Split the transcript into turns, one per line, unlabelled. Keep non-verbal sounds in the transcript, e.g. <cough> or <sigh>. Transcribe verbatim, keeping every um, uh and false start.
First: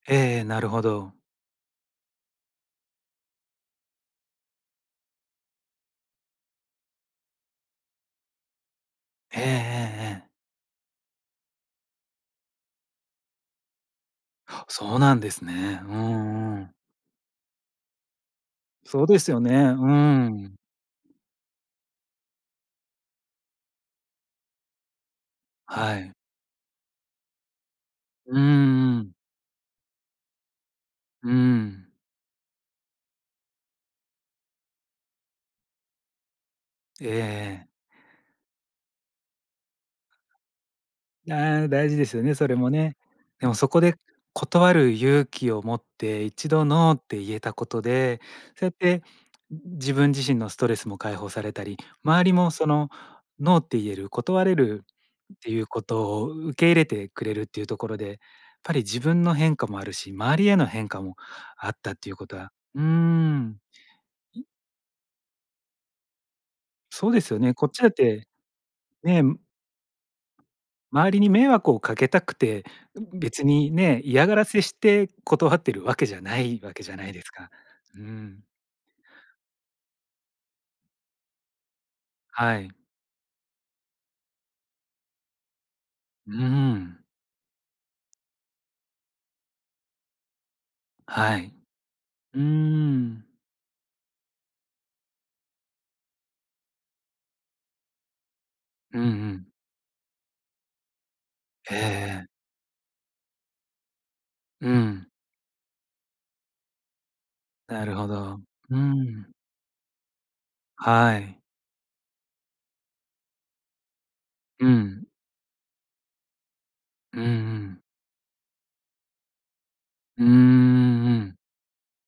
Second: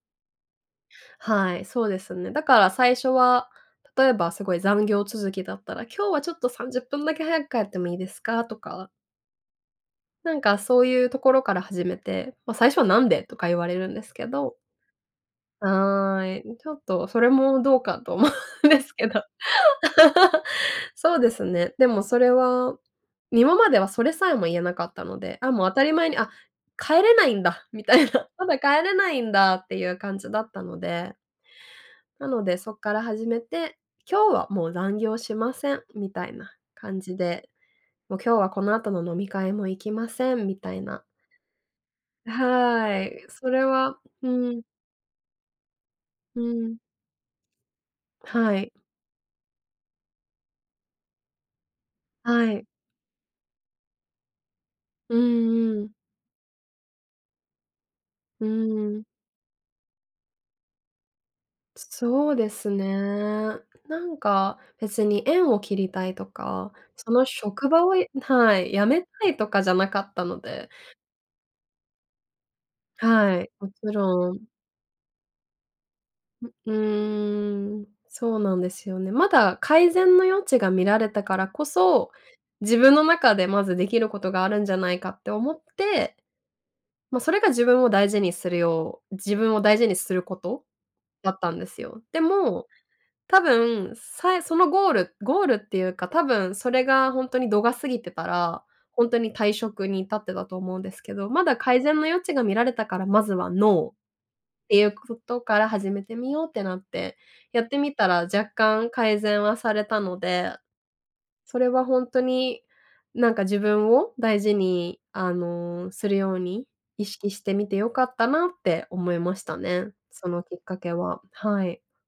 ええええ、なるほど。
はい、そうですね。だから最初は例えばすごい残業続きだったら今日は、ちょっと、さんじゅっぷんだけ早く帰ってもいいですかとか。
ええええええ。
なんか、そういうところから始めて、ま、最初は「何で」とか言われるんですけど。
あっ、そうなんですね。う
はー
ん
い、
う
ちょ
ん。
っと、それもどうかと思うんです
そ
け
うで
ど。
すよね。う
<laughs>
ん。
そうですね。でもそれは今まではそれさえも言えなかったので、あ、もう、当たり
は
前
い。
に「あ、帰れないんだ」みたいな。
う
まだ帰れ
んう
な
ん。
いんだっていう感じだったので。
うん。
なので、そっから始めて「今日はもう残業しません」みたいな感
ええ
じで、
ええ。
もう、「今日はこの後の飲み会も行きません」みたいな。
ああ、大事ですよね、それもね。
はい、
で
そ
も
れ
そこで
は、うん。
断る勇気を持ってい
う
ちど
ん。
ノーって言えたことで
は
そうや
い。
って自分自身のストレスも解放されたり周りも、
はい。
その、ノーって言える断れる
う
っていう
んう
こ
ん。
とをう受け入れてくれるっていうところで。
う
っぱり自
ん。
分の変化もあるし周りへの変化もあっ
す
たっていうこ
そう
と
で
は
す
うーん。
ね。なんか、別に縁を切りたいとか、
そ
そ
うで
の
すよね。こ
職
っち
場
だっ
をや
て
はい、辞め
ね。
たいとかじゃなかったので。
周りに迷惑をかけたくて
は
別
い、も
に
ち
ね、嫌
ろ
が
ん。
らせして断っているわけじゃな
う、
い
う
わけじゃないですか。
ーん。
う
そう
ん。
なんですよね。まだ改善の余地が見られたからこそ、
はい。
自分の中でまずできることがあるんじゃないかって思って、
うーん。
ま、それが自分を大事にするよう自分を大事にすることだ
は
った
い、
んですよ。で
うー
も
ん。
多分さそのゴールゴールっていうか、多分それが本当に度が過ぎてたら、
うんう
本当に
ん。
退職に至ってたと思うんですけどまだ
ええ
改善の余
ええ。
地が見られたからまずはノーっ
う
ていう
ん。
ことから始めてみようってなって。やって
な
み
るほ
たら
ど。
若
う
干改
ん。
善はされたので、
はい。
それは本当に、なんか、自分を大事
う
に、
ん。
あの、するように意
うんう
識してみて
ん。
良かったなって思いましたね。
うー
そ
ん、
の、きっかけ
う
は、
ん。
はい。